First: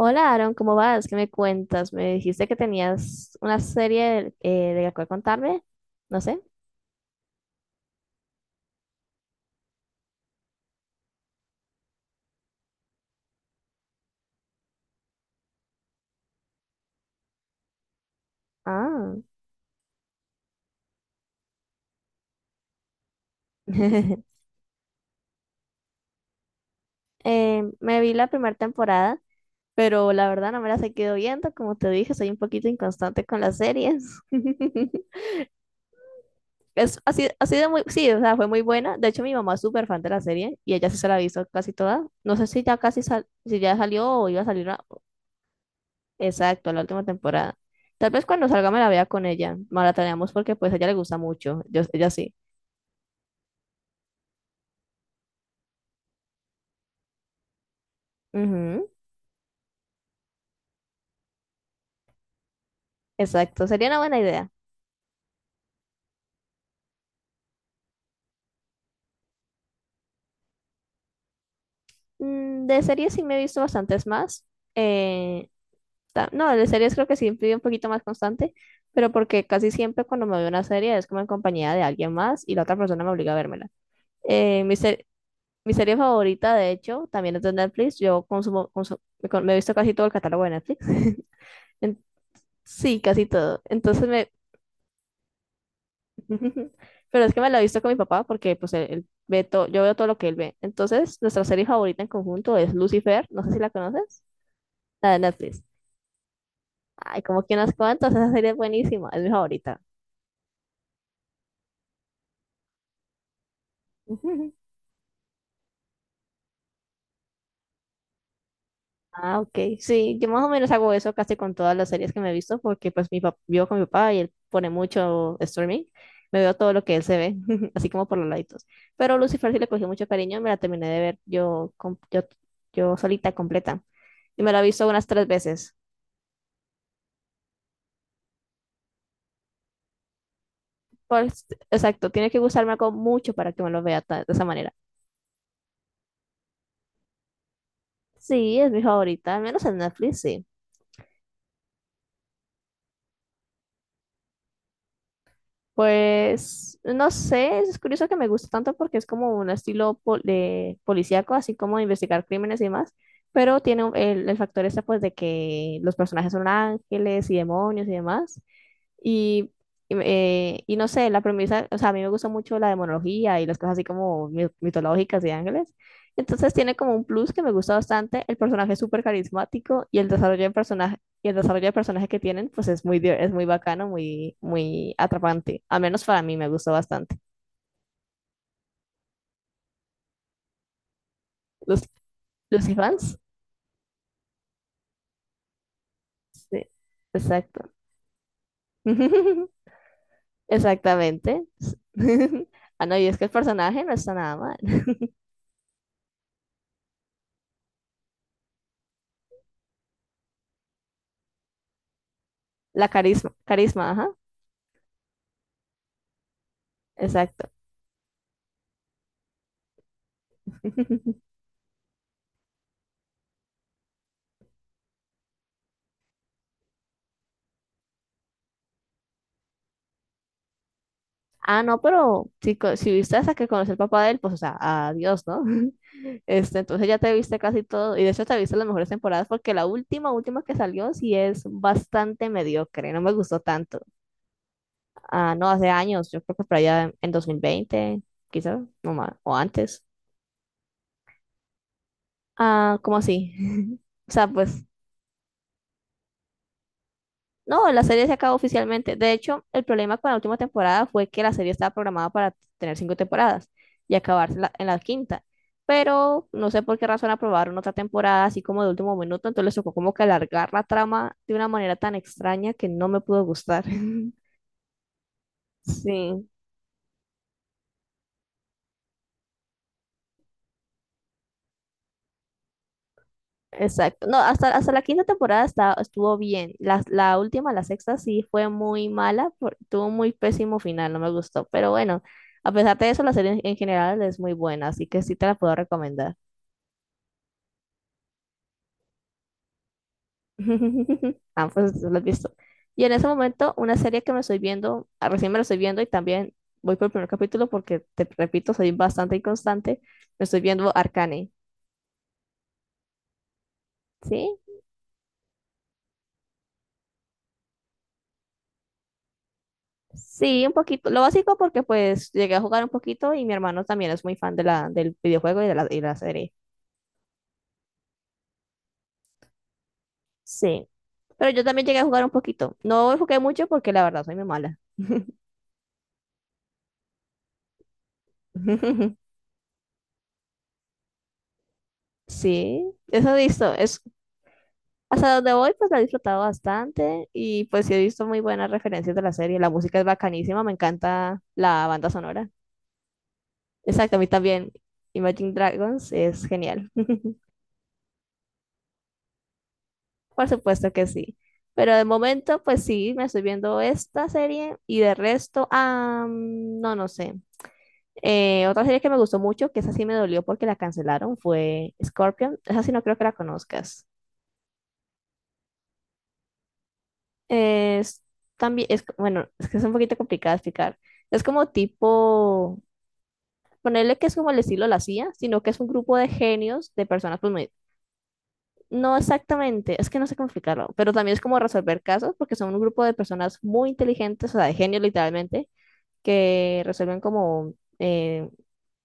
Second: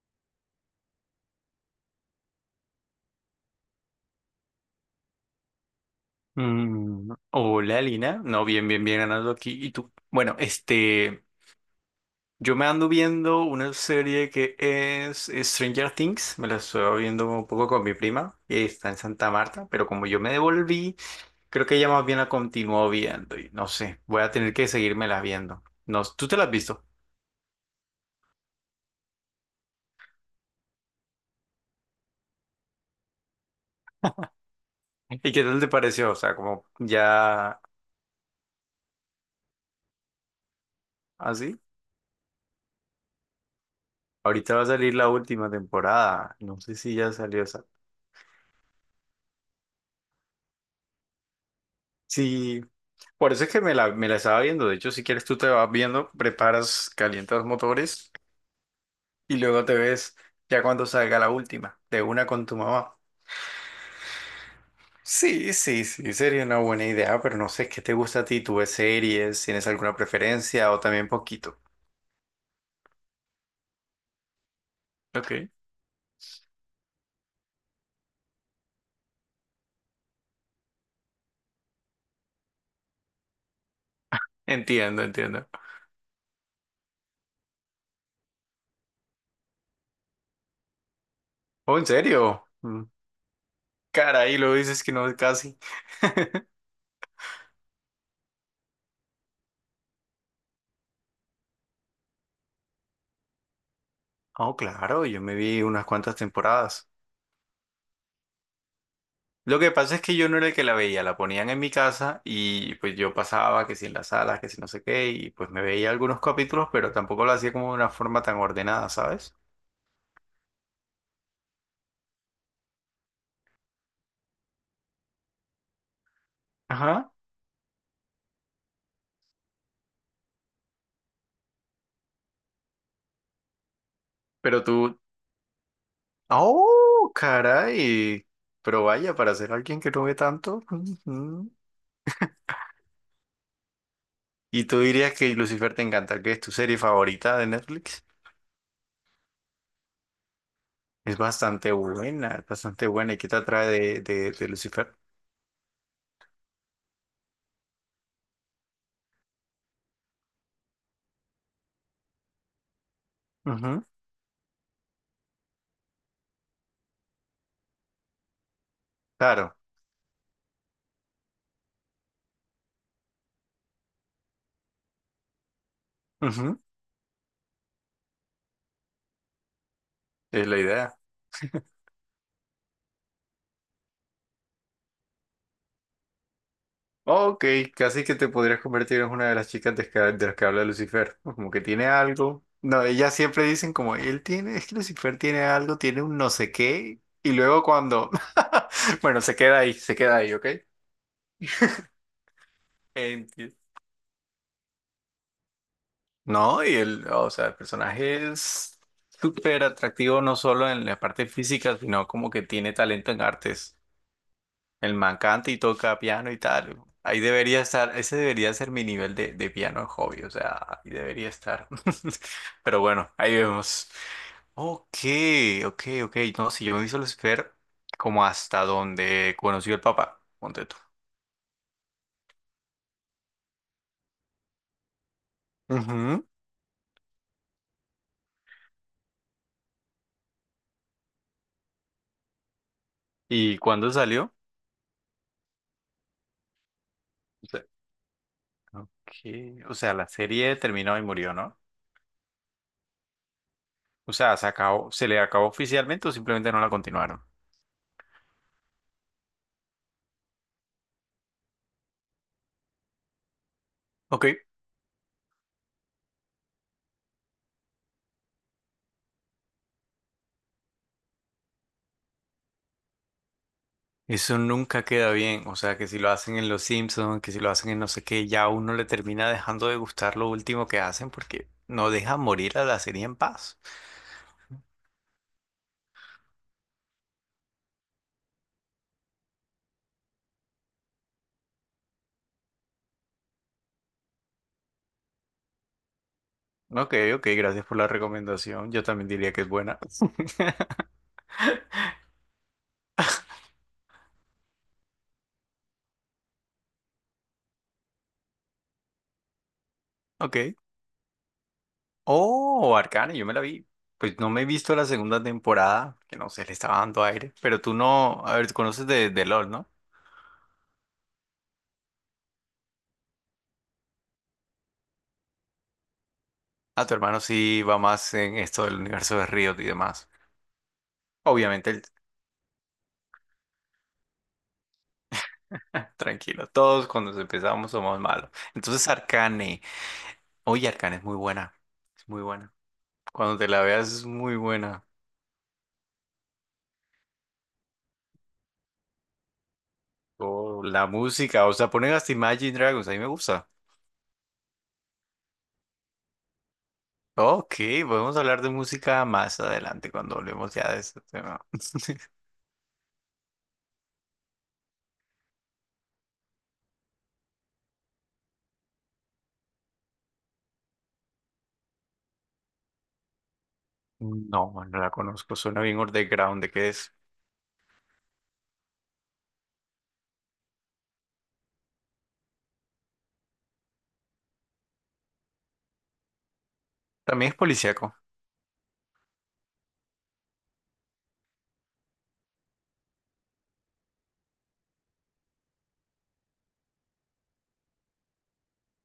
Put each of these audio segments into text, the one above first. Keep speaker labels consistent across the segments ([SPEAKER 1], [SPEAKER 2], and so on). [SPEAKER 1] Hola Aaron, ¿cómo vas? ¿Qué me cuentas? Me dijiste que tenías una serie de la cual contarme. No sé.
[SPEAKER 2] Hola Lina, no, bien, bien, bien ganando aquí. ¿Y tú? Bueno, este, yo me ando viendo una serie que es Stranger Things, me la estoy viendo un poco con mi prima, que está en
[SPEAKER 1] Ah.
[SPEAKER 2] Santa Marta, pero como yo me devolví, creo que ella más bien la continuó viendo y no sé, voy a tener que seguírmela viendo. No, ¿tú te la has visto?
[SPEAKER 1] Me vi la primera temporada, pero la verdad no me la he seguido viendo. Como te dije, soy un poquito inconstante con las series.
[SPEAKER 2] ¿Y qué tal te pareció? O sea, como
[SPEAKER 1] Es así, así
[SPEAKER 2] ya
[SPEAKER 1] de muy, sí, o sea, fue muy buena. De hecho, mi mamá es súper fan de la serie y ella sí se la ha visto
[SPEAKER 2] así.
[SPEAKER 1] casi toda. No sé si ya salió o iba a
[SPEAKER 2] Ahorita va
[SPEAKER 1] salir
[SPEAKER 2] a
[SPEAKER 1] una-
[SPEAKER 2] salir la última temporada, no
[SPEAKER 1] Exacto,
[SPEAKER 2] sé
[SPEAKER 1] la
[SPEAKER 2] si
[SPEAKER 1] última
[SPEAKER 2] ya salió
[SPEAKER 1] temporada.
[SPEAKER 2] esa.
[SPEAKER 1] Tal vez cuando salga me la vea con ella. Maratoneamos porque pues a ella le gusta mucho. Yo, ella sí.
[SPEAKER 2] Sí. Por eso es que me la estaba viendo. De hecho, si quieres, tú te vas viendo, preparas, calientas motores
[SPEAKER 1] Ujú.
[SPEAKER 2] y luego te ves ya cuando salga la última, de una con tu mamá.
[SPEAKER 1] Exacto, sería una buena idea.
[SPEAKER 2] Sí, sí, sí, sería una buena idea, pero no sé qué te gusta a ti. ¿Tú ves series? ¿Tienes alguna preferencia o también poquito?
[SPEAKER 1] De series sí me he visto bastantes más. Eh,
[SPEAKER 2] Ok,
[SPEAKER 1] no, de series creo que sí fui un poquito más constante, pero porque casi siempre cuando me veo una serie es como en compañía de alguien más y la otra persona me obliga a vérmela. Eh, mi,
[SPEAKER 2] entiendo,
[SPEAKER 1] se-
[SPEAKER 2] entiendo.
[SPEAKER 1] Mi serie favorita, de hecho, también es de Netflix. Yo consumo, consu- me, con- me he visto casi todo el catálogo de Netflix.
[SPEAKER 2] Oh, ¿en
[SPEAKER 1] En-
[SPEAKER 2] serio?
[SPEAKER 1] sí, casi todo. Entonces me.
[SPEAKER 2] Caray, lo dices que no es casi.
[SPEAKER 1] Pero es que me la he visto con mi papá porque pues él ve todo, yo veo todo lo que él ve. Entonces, nuestra serie favorita en conjunto es Lucifer. No sé si la conoces.
[SPEAKER 2] Oh, claro,
[SPEAKER 1] La de
[SPEAKER 2] yo me vi
[SPEAKER 1] Netflix.
[SPEAKER 2] unas cuantas temporadas.
[SPEAKER 1] Ay, como que unas cuantas. Esa serie es buenísima. Es mi
[SPEAKER 2] Lo que
[SPEAKER 1] favorita.
[SPEAKER 2] pasa es que yo no era el que la veía, la ponían en mi casa y pues yo pasaba que si en las salas, que si no sé qué, y pues me veía algunos capítulos, pero tampoco lo hacía como de una forma tan ordenada, ¿sabes?
[SPEAKER 1] Ah, ok. Sí, yo más o menos hago eso casi con todas las series que me he visto, porque pues mi papá, vivo con mi papá y él pone mucho streaming. Me veo todo lo que él
[SPEAKER 2] Ajá.
[SPEAKER 1] se ve, así como por los laditos. Pero Lucifer sí le cogí mucho cariño me la terminé de ver yo solita, completa. Y me la he
[SPEAKER 2] Pero
[SPEAKER 1] visto
[SPEAKER 2] tú...
[SPEAKER 1] unas tres veces.
[SPEAKER 2] ¡Oh, caray! Pero vaya, para ser alguien que no ve tanto...
[SPEAKER 1] Pues,
[SPEAKER 2] ujú.
[SPEAKER 1] exacto, tiene que gustarme algo mucho para que me lo vea de esa
[SPEAKER 2] Y
[SPEAKER 1] manera.
[SPEAKER 2] tú dirías que Lucifer te encanta, que es tu serie favorita de Netflix.
[SPEAKER 1] Sí, es mi favorita, al menos en Netflix, sí.
[SPEAKER 2] Es bastante buena, es bastante buena. ¿Y qué te atrae de Lucifer?
[SPEAKER 1] Pues no sé, es curioso que me gusta tanto porque es como un estilo de policíaco, así como de investigar crímenes y demás, pero tiene
[SPEAKER 2] Ujú.
[SPEAKER 1] el factor este pues de que los personajes son ángeles y demonios y demás. Y,
[SPEAKER 2] Claro.
[SPEAKER 1] y y no sé, la premisa, o sea, a mí me gusta mucho la demonología y las cosas así como mitológicas y ángeles. Entonces
[SPEAKER 2] Ujú.
[SPEAKER 1] tiene como un plus que me gusta bastante. El personaje es súper carismático
[SPEAKER 2] Es la idea.
[SPEAKER 1] y el desarrollo de personaje que tienen, pues es muy, bacano, muy, muy atrapante. Al menos para mí me gustó bastante.
[SPEAKER 2] Ok, casi que te podrías convertir en una de las chicas de las que habla Lucifer. ¿No? Como que
[SPEAKER 1] ¿Los,
[SPEAKER 2] tiene algo.
[SPEAKER 1] los
[SPEAKER 2] No, ellas
[SPEAKER 1] fans?
[SPEAKER 2] siempre dicen como, él tiene, es que Lucifer tiene algo, tiene un no sé
[SPEAKER 1] Sí,
[SPEAKER 2] qué. Y luego
[SPEAKER 1] exacto.
[SPEAKER 2] cuando, bueno, se queda ahí, ¿ok?
[SPEAKER 1] Exactamente. Ah, no, y es que el
[SPEAKER 2] Enti-
[SPEAKER 1] personaje no está nada mal.
[SPEAKER 2] No, y el, o sea, el personaje es súper atractivo no solo en la parte física, sino como que tiene
[SPEAKER 1] La
[SPEAKER 2] talento en
[SPEAKER 1] carisma,
[SPEAKER 2] artes.
[SPEAKER 1] carisma, ajá,
[SPEAKER 2] El man canta y toca piano y tal. Ahí
[SPEAKER 1] exacto.
[SPEAKER 2] debería estar, ese debería ser mi nivel de piano hobby, o sea, ahí debería estar. Pero bueno, ahí vemos. Ok, ok, ok. No, si yo me hice Lucifer como hasta donde conoció el papá, ponte tú.
[SPEAKER 1] Ah, no, pero si viste hasta que conocí al papá de él, pues, o sea, adiós, ¿no?
[SPEAKER 2] Ujú.
[SPEAKER 1] Este, entonces ya te viste casi todo, y de hecho te viste las mejores temporadas, porque la última, última que salió sí es bastante mediocre, no me gustó
[SPEAKER 2] ¿Y
[SPEAKER 1] tanto.
[SPEAKER 2] cuándo salió?
[SPEAKER 1] Ah, no, hace años, yo creo que por allá en dos mil
[SPEAKER 2] O sea,
[SPEAKER 1] veinte, quizás, no más, o
[SPEAKER 2] ok, o
[SPEAKER 1] antes.
[SPEAKER 2] sea, la serie terminó y murió, ¿no?
[SPEAKER 1] Ah, ¿cómo así? O
[SPEAKER 2] O
[SPEAKER 1] sea,
[SPEAKER 2] sea, se
[SPEAKER 1] pues
[SPEAKER 2] acabó, se le acabó oficialmente o simplemente no la continuaron.
[SPEAKER 1] no, la serie se acabó oficialmente. De hecho, el problema con la última temporada fue que la serie estaba programada para tener cinco temporadas y
[SPEAKER 2] Ok.
[SPEAKER 1] acabarse en la quinta. Pero no sé por qué razón aprobaron otra temporada así como de último minuto, entonces les tocó como que alargar la trama de una manera tan extraña que no me pudo gustar.
[SPEAKER 2] Eso nunca queda bien, o sea que si lo
[SPEAKER 1] Sí.
[SPEAKER 2] hacen en Los Simpsons, que si lo hacen en no sé qué, ya a uno le termina dejando de gustar lo último que hacen porque no deja morir a la serie en paz.
[SPEAKER 1] Exacto. No, hasta la quinta temporada estuvo bien. La última, la sexta, sí fue muy mala, tuvo un muy pésimo final, no me gustó. Pero bueno, a pesar de eso, la serie en general es muy buena, así que sí te la puedo recomendar.
[SPEAKER 2] Ok, ok, gracias por la recomendación, yo también diría que es buena.
[SPEAKER 1] Ah, pues lo has visto. Y en ese momento, una serie que me estoy viendo, recién me la estoy viendo y también voy por el primer capítulo porque, te repito, soy bastante inconstante, me
[SPEAKER 2] Ok.
[SPEAKER 1] estoy viendo Arcane,
[SPEAKER 2] Oh, Arcane, yo me la vi. Pues no
[SPEAKER 1] ¿sí?
[SPEAKER 2] me he visto la segunda temporada, que no sé, le estaba dando aire, pero tú no, a ver, tú conoces de LOL, ¿no?
[SPEAKER 1] Sí, un poquito. Lo básico porque pues llegué a jugar un poquito y mi hermano también es muy fan de la, y la serie.
[SPEAKER 2] A tu hermano sí va más en esto del universo de Riot y demás.
[SPEAKER 1] Sí. Pero yo también llegué
[SPEAKER 2] Obviamente
[SPEAKER 1] a jugar un poquito. No jugué mucho porque la verdad soy muy mala.
[SPEAKER 2] tranquilo, todos cuando empezamos somos malos. Entonces Arcane, oye Arcane es muy buena, es muy buena.
[SPEAKER 1] Sí, eso he
[SPEAKER 2] Cuando te
[SPEAKER 1] visto.
[SPEAKER 2] la veas es muy buena.
[SPEAKER 1] Hasta donde voy pues la he disfrutado bastante y pues sí he visto muy buenas referencias de la serie. La música es bacanísima, me
[SPEAKER 2] Oh, la
[SPEAKER 1] encanta
[SPEAKER 2] música, o
[SPEAKER 1] la
[SPEAKER 2] sea,
[SPEAKER 1] banda
[SPEAKER 2] ponen hasta
[SPEAKER 1] sonora.
[SPEAKER 2] Imagine Dragons, a mí me gusta.
[SPEAKER 1] Exacto, a mí también. Imagine Dragons es genial.
[SPEAKER 2] Ok, podemos hablar de música más adelante cuando
[SPEAKER 1] Por
[SPEAKER 2] hablemos
[SPEAKER 1] supuesto
[SPEAKER 2] ya de
[SPEAKER 1] que
[SPEAKER 2] este
[SPEAKER 1] sí.
[SPEAKER 2] tema.
[SPEAKER 1] Pero de momento, pues sí, me estoy viendo esta serie y de resto, no, no sé. Otra serie que me gustó mucho, que esa sí me dolió porque la cancelaron, fue Scorpion. Esa sí no creo que la conozcas.
[SPEAKER 2] No, no la conozco, suena bien underground, ¿de qué es?
[SPEAKER 1] Es también, bueno, es que es un poquito complicado de explicar. Es como tipo, ponerle que es como el estilo de la CIA, sino que es un grupo de genios, de personas
[SPEAKER 2] También
[SPEAKER 1] pues,
[SPEAKER 2] es policíaco. O
[SPEAKER 1] No exactamente, es que no sé cómo explicarlo, pero también es como resolver casos, porque son un grupo de personas muy inteligentes, o sea, de genios literalmente, que resuelven como eh,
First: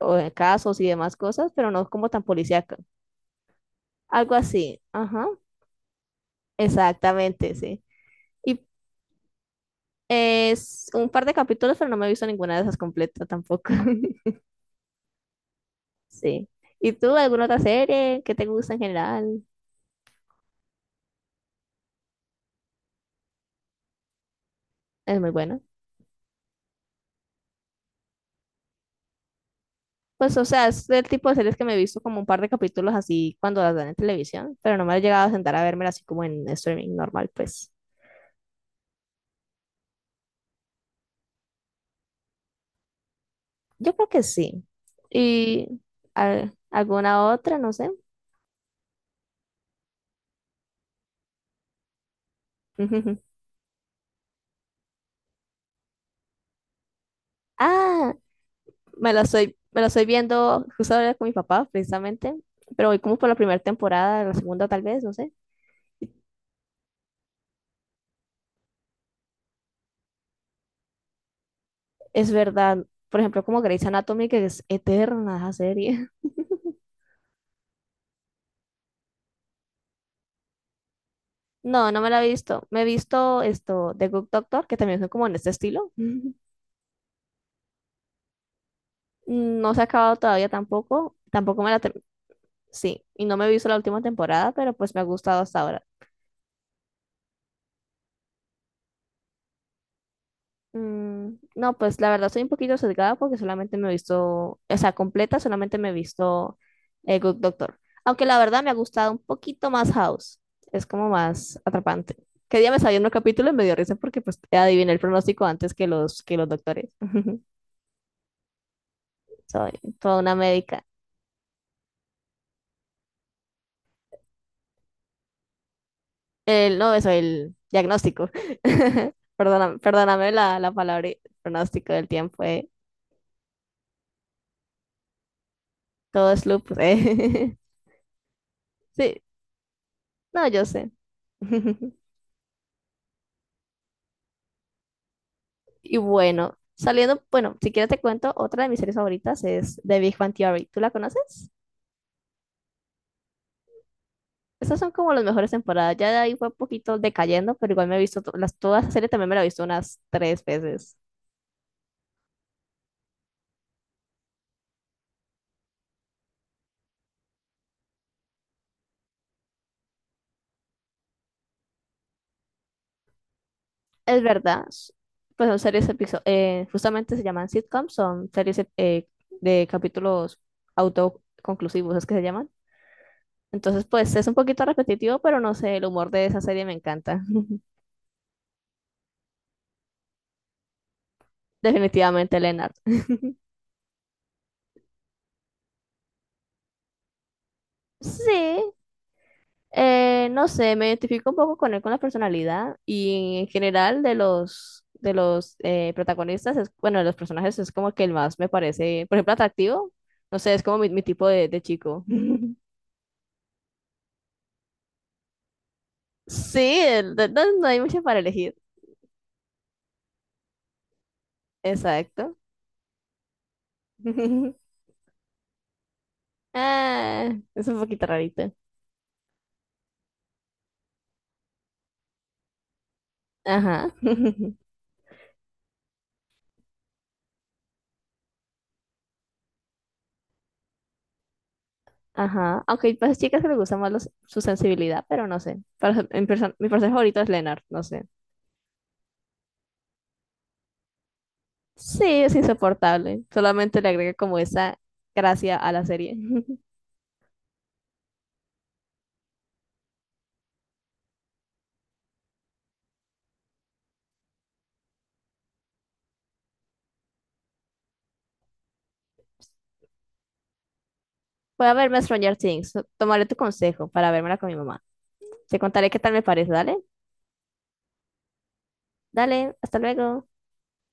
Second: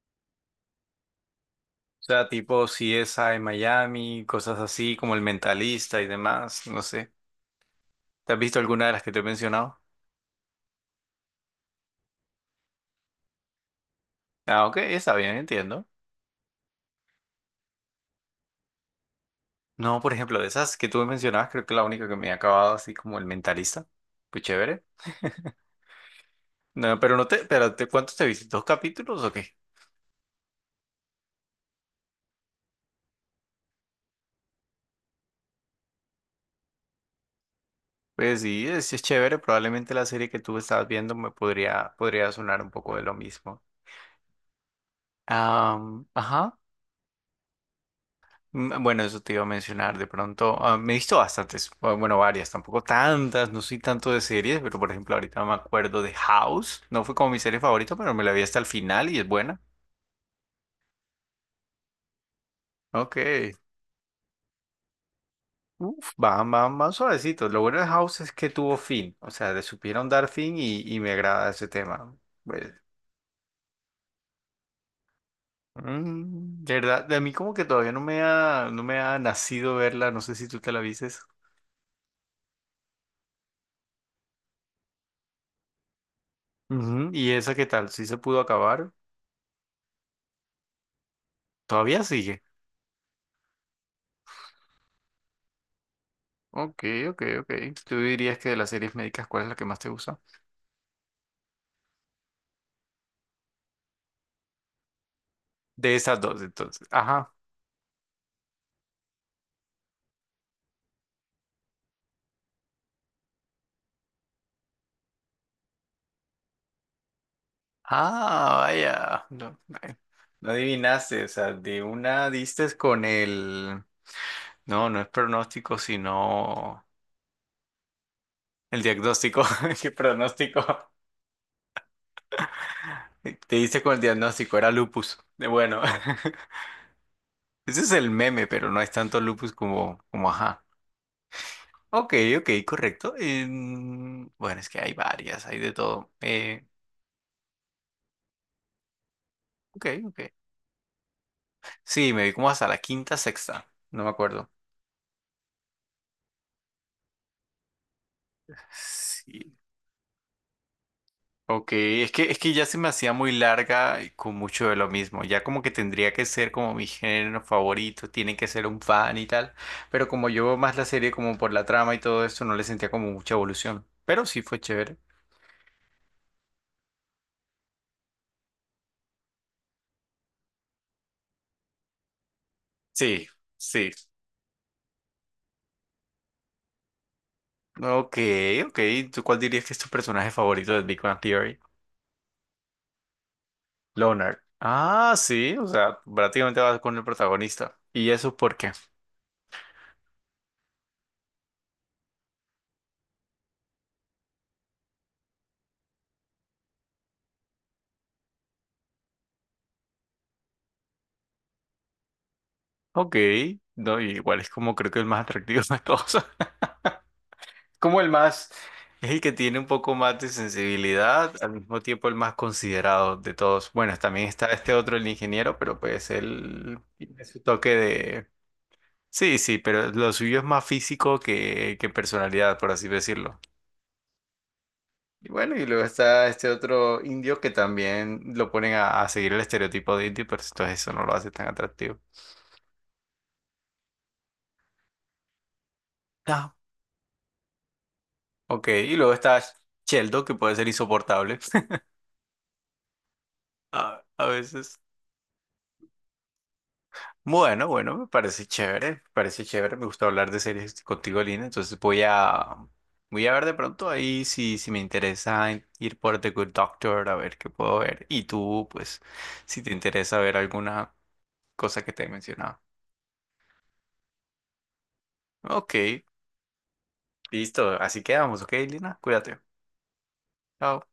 [SPEAKER 1] o- eh, casos y demás cosas, pero no como tan
[SPEAKER 2] sea, tipo
[SPEAKER 1] policíaco.
[SPEAKER 2] CSI Miami,
[SPEAKER 1] Algo
[SPEAKER 2] cosas
[SPEAKER 1] así,
[SPEAKER 2] así como El
[SPEAKER 1] ajá,
[SPEAKER 2] Mentalista y demás, no sé.
[SPEAKER 1] exactamente, sí.
[SPEAKER 2] ¿Te has visto
[SPEAKER 1] Y
[SPEAKER 2] alguna de las que te he mencionado?
[SPEAKER 1] es un par de capítulos, pero no me he visto ninguna de esas completa tampoco.
[SPEAKER 2] Ah, ok, está bien, entiendo.
[SPEAKER 1] Sí. ¿Y tú, alguna otra serie que te gusta en general?
[SPEAKER 2] No, por ejemplo, de esas que tú me mencionabas, creo que la única que me he acabado así como el mentalista. Pues chévere.
[SPEAKER 1] Es muy buena.
[SPEAKER 2] No, pero no te, pero te, ¿cuántos te viste? ¿Dos capítulos o qué?
[SPEAKER 1] Pues, o sea, es el tipo de series que me he visto como un par de capítulos así cuando las dan en televisión, pero no me he llegado a sentar a verme así como en streaming normal, pues.
[SPEAKER 2] Pues sí es chévere. Probablemente la serie que tú estabas viendo me podría sonar un poco de lo mismo.
[SPEAKER 1] Yo creo que sí. Y
[SPEAKER 2] Ajá.
[SPEAKER 1] alguna otra, no sé.
[SPEAKER 2] Bueno, eso te iba a mencionar de pronto. Me he visto bastantes, o bueno, varias, tampoco tantas, no soy tanto de series, pero por ejemplo ahorita me acuerdo de House. No fue como mi serie favorita,
[SPEAKER 1] Ah,
[SPEAKER 2] pero me la vi hasta el final
[SPEAKER 1] me
[SPEAKER 2] y
[SPEAKER 1] la
[SPEAKER 2] es
[SPEAKER 1] estoy,
[SPEAKER 2] buena.
[SPEAKER 1] me la estoy viendo justo ahora con mi papá, precisamente, pero voy
[SPEAKER 2] Ok.
[SPEAKER 1] como por la primera temporada, la segunda tal vez, no sé.
[SPEAKER 2] Uf, van, van, van suavecitos. Lo bueno de House es que tuvo fin. O sea, le supieron dar fin y me agrada ese tema.
[SPEAKER 1] Es
[SPEAKER 2] Pues,
[SPEAKER 1] verdad, por ejemplo, como Grey's Anatomy, que es eterna esa serie.
[SPEAKER 2] de verdad, de mí como que todavía no me ha nacido verla. No sé si tú te la vistes.
[SPEAKER 1] No, no me la he visto. Me he visto esto, The Good Doctor, que también son como en este estilo.
[SPEAKER 2] Ujú, ¿y esa qué tal? ¿Sí se pudo acabar?
[SPEAKER 1] No se ha acabado todavía tampoco. Tampoco me la ter-.
[SPEAKER 2] ¿Todavía sigue?
[SPEAKER 1] Sí, y no me he visto la última temporada, pero pues me ha gustado hasta ahora.
[SPEAKER 2] Ok, ok, ok. ¿Tú dirías que de las series médicas, cuál es la que más te gusta?
[SPEAKER 1] No, pues la verdad soy un poquito sesgada porque solamente me he visto, o sea, completa, solamente me he
[SPEAKER 2] De esas dos,
[SPEAKER 1] visto
[SPEAKER 2] entonces. Ajá.
[SPEAKER 1] Good Doctor. Aunque la verdad me ha gustado un poquito más House. Es como más atrapante. Que día me salió un capítulo y me dio risa porque pues adiviné el pronóstico antes que los doctores.
[SPEAKER 2] Ah, vaya. No,
[SPEAKER 1] Soy
[SPEAKER 2] no
[SPEAKER 1] toda una
[SPEAKER 2] no
[SPEAKER 1] médica.
[SPEAKER 2] adivinaste. O sea, de una diste con el... No, no es pronóstico,
[SPEAKER 1] El,
[SPEAKER 2] sino
[SPEAKER 1] no, eso, el diagnóstico.
[SPEAKER 2] el diagnóstico.
[SPEAKER 1] Perdóname,
[SPEAKER 2] ¿Qué
[SPEAKER 1] perdóname la,
[SPEAKER 2] pronóstico?
[SPEAKER 1] la palabra pronóstico del tiempo.
[SPEAKER 2] Te hice con el diagnóstico, era lupus. Bueno,
[SPEAKER 1] Todo es loop.
[SPEAKER 2] ese es el meme, pero no es tanto
[SPEAKER 1] Sí,
[SPEAKER 2] lupus como
[SPEAKER 1] no, yo
[SPEAKER 2] ajá.
[SPEAKER 1] sé.
[SPEAKER 2] Ok, ok, correcto. Bueno, es que hay varias, hay de
[SPEAKER 1] Y
[SPEAKER 2] todo.
[SPEAKER 1] bueno, saliendo, bueno, si quieres te cuento, otra de mis series favoritas es
[SPEAKER 2] Ok,
[SPEAKER 1] The Big Bang
[SPEAKER 2] ok.
[SPEAKER 1] Theory. ¿Tú la conoces?
[SPEAKER 2] Sí, me vi como hasta la quinta, sexta, no me acuerdo.
[SPEAKER 1] Esas son como las mejores temporadas. Ya de ahí fue un poquito decayendo, pero igual me he visto toda esa serie también me la he
[SPEAKER 2] Sí.
[SPEAKER 1] visto unas tres veces.
[SPEAKER 2] Ok, es que ya se me hacía muy larga y con mucho de lo mismo. Ya como que tendría que ser como mi género favorito, tiene que ser un fan y tal. Pero como yo veo más la serie como por la trama y todo esto, no le sentía como mucha evolución.
[SPEAKER 1] Es
[SPEAKER 2] Pero sí fue
[SPEAKER 1] verdad,
[SPEAKER 2] chévere.
[SPEAKER 1] pues son series justamente se llaman sitcoms, son series de capítulos autoconclusivos, es que se llaman.
[SPEAKER 2] Sí,
[SPEAKER 1] Entonces,
[SPEAKER 2] sí.
[SPEAKER 1] pues es un poquito repetitivo, pero no sé, el humor de esa serie me encanta.
[SPEAKER 2] Ok, ok. ¿Tú cuál dirías que es tu personaje favorito de Big Bang Theory?
[SPEAKER 1] Definitivamente, Leonard.
[SPEAKER 2] Leonard. Ah, sí, o sea, prácticamente vas con el protagonista. ¿Y
[SPEAKER 1] Sí,
[SPEAKER 2] eso por qué?
[SPEAKER 1] no sé, me identifico un poco con él, con la personalidad y en general de los protagonistas, bueno, de los personajes es como que el más me parece, por ejemplo, atractivo. No sé, es como mi tipo de chico.
[SPEAKER 2] Ok, no, igual es como creo que el más atractivo de todos.
[SPEAKER 1] Sí, no, no hay
[SPEAKER 2] Como
[SPEAKER 1] mucho
[SPEAKER 2] el
[SPEAKER 1] para
[SPEAKER 2] más,
[SPEAKER 1] elegir.
[SPEAKER 2] es el que tiene un poco más de sensibilidad, al mismo tiempo el más
[SPEAKER 1] Exacto.
[SPEAKER 2] considerado de todos. Bueno, también está este otro, el ingeniero, pero pues él tiene
[SPEAKER 1] Ah,
[SPEAKER 2] su
[SPEAKER 1] es
[SPEAKER 2] toque
[SPEAKER 1] un poquito
[SPEAKER 2] de...
[SPEAKER 1] rarito.
[SPEAKER 2] Sí, sí, pero lo suyo es más físico que personalidad, por así decirlo.
[SPEAKER 1] Ajá,
[SPEAKER 2] Y bueno, y luego está este otro indio que también lo ponen a seguir el estereotipo de indio, pero entonces eso no lo hace tan atractivo.
[SPEAKER 1] ajá. Aunque hay pues, chicas que les gusta más su sensibilidad, pero no sé.
[SPEAKER 2] Ah,
[SPEAKER 1] Mi personaje favorito es Leonard, no sé.
[SPEAKER 2] ok, y luego está Sheldon, que puede ser insoportable
[SPEAKER 1] Sí, es insoportable. Solamente le
[SPEAKER 2] a
[SPEAKER 1] agrega
[SPEAKER 2] a
[SPEAKER 1] como esa
[SPEAKER 2] veces.
[SPEAKER 1] gracia a la serie.
[SPEAKER 2] Bueno, bueno, me parece chévere, me parece chévere, me gusta hablar de series contigo, Lina, entonces voy a ver de pronto ahí si me interesa ir por The Good Doctor, a ver qué puedo ver, y tú, pues, si te interesa ver alguna
[SPEAKER 1] Voy a
[SPEAKER 2] cosa que
[SPEAKER 1] verme
[SPEAKER 2] te he
[SPEAKER 1] Stranger
[SPEAKER 2] mencionado.
[SPEAKER 1] Things. Tomaré tu consejo para vermela con mi mamá. Te
[SPEAKER 2] Ok,
[SPEAKER 1] contaré qué tal me parece, ¿dale?
[SPEAKER 2] listo, así quedamos, ok, Lina, cuídate.
[SPEAKER 1] Dale, hasta luego.
[SPEAKER 2] Chao.